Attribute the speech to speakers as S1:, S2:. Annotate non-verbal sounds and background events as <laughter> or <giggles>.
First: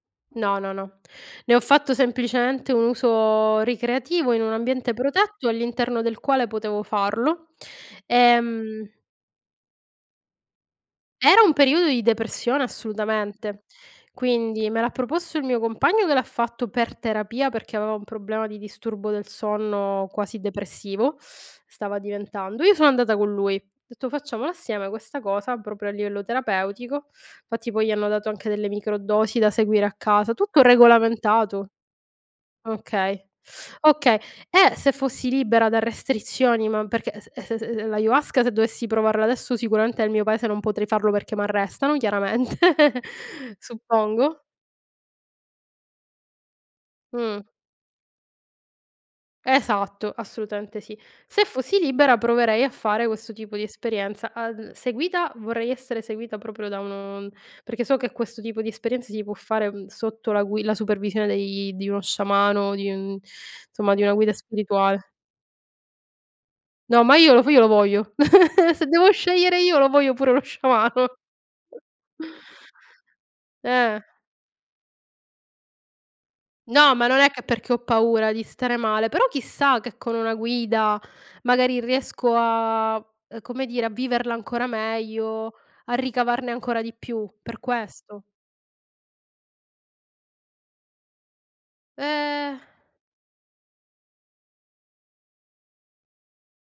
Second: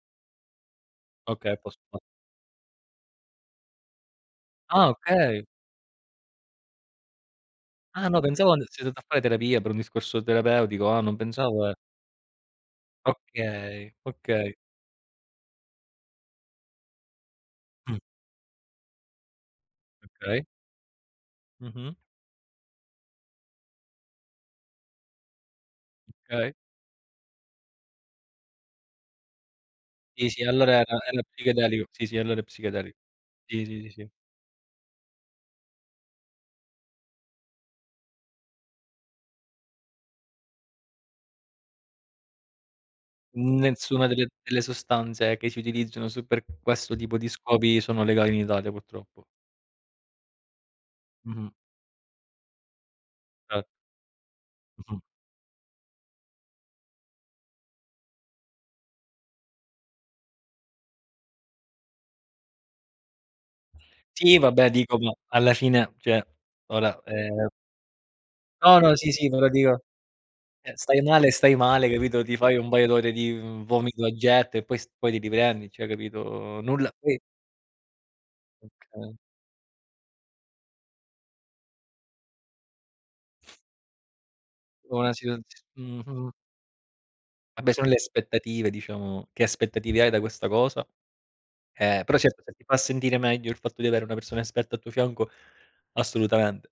S1: No, no, no.
S2: Okay
S1: Ne ho fatto
S2: <unintelligible>
S1: semplicemente un uso ricreativo, in un
S2: Ah,
S1: ambiente
S2: okay.
S1: protetto, all'interno del quale potevo farlo.
S2: Ah no, pensavo and <unintelligible>
S1: Ehm
S2: andato a fare terapia per un discorso terapeutico. Ah, non
S1: era un
S2: pensavo e
S1: periodo di depressione, assolutamente,
S2: Okay, okay.
S1: quindi, me l'ha proposto il mio compagno che l'ha fatto per terapia perché aveva
S2: Mh.
S1: un problema di disturbo del sonno quasi
S2: Okay.
S1: depressivo, <sucks teeth>
S2: Mh-mh.
S1: stava diventando. Io sono andata con lui, ho detto: "Facciamola assieme questa cosa, proprio a livello
S2: Okay.
S1: terapeutico." Fatti, poi, gli hanno dato anche delle microdosi da seguire a
S2: Sì,
S1: casa,
S2: sì,
S1: tutto
S2: allora era era
S1: regolamentato.
S2: psichedelico. Sì, sì, allora è psichedelico.
S1: Okay,
S2: Sì,
S1: <sucks teeth>
S2: sì, sì, sì.
S1: okay. Eh, se fossi libera da restrizioni, ma perché es s s ehm l' ayahuasca se dovessi provarla adesso, sicuramente, nel mio paese non potrei farlo, perché m'arrestano, chiaramente, <giggles>
S2: Nessuna delle
S1: suppongo.
S2: delle sostanze che si utilizzano su per questo tipo di
S1: Mh.
S2: scopi sono legali in Italia, purtroppo.
S1: Esatto, assolutamente sì. Se
S2: Mh-mh.
S1: fossi libera proverei a fare questo tipo di
S2: Ce
S1: esperienza. Al
S2: Mh-mh.
S1: seguita vorrei essere seguita proprio da uno perché so che questo tipo di esperienza si può fare, ehm, sotto la gui la supervisione dei di uno sciamano, di un insomma di una guida
S2: Sì, vabbè, dico
S1: spirituale.
S2: ma, alla fine cioè, ora
S1: No, ma io lo
S2: ehm
S1: f io lo voglio. <giggles>
S2: No,
S1: Se
S2: no,
S1: devo
S2: sì, sì, però,
S1: scegliere io,
S2: dico
S1: lo voglio pure lo
S2: eh, stai
S1: sciamano.
S2: male, stai male, capito, ti fai un paio d'ore di
S1: Eh.
S2: vomito a getto e poi s poi ti riprendi, cioè, capito. Nulla
S1: No, ma non
S2: poi
S1: è che perché ho paura di stare male,
S2: Okay.
S1: però, chissà, che con una guida, magari, riesco a, ehm, come dire, a viverla ancora
S2: Una situaz
S1: meglio, a
S2: mh-mh.
S1: ricavarne ancora di più, per
S2: A beh, son le
S1: questo.
S2: aspettative, diciamo che aspettative hai da questa cosa? Eh, però certo, se
S1: Ehm
S2: ti fa sentire meglio il fatto di avere una persona esperta al tuo fianco, assolutamente.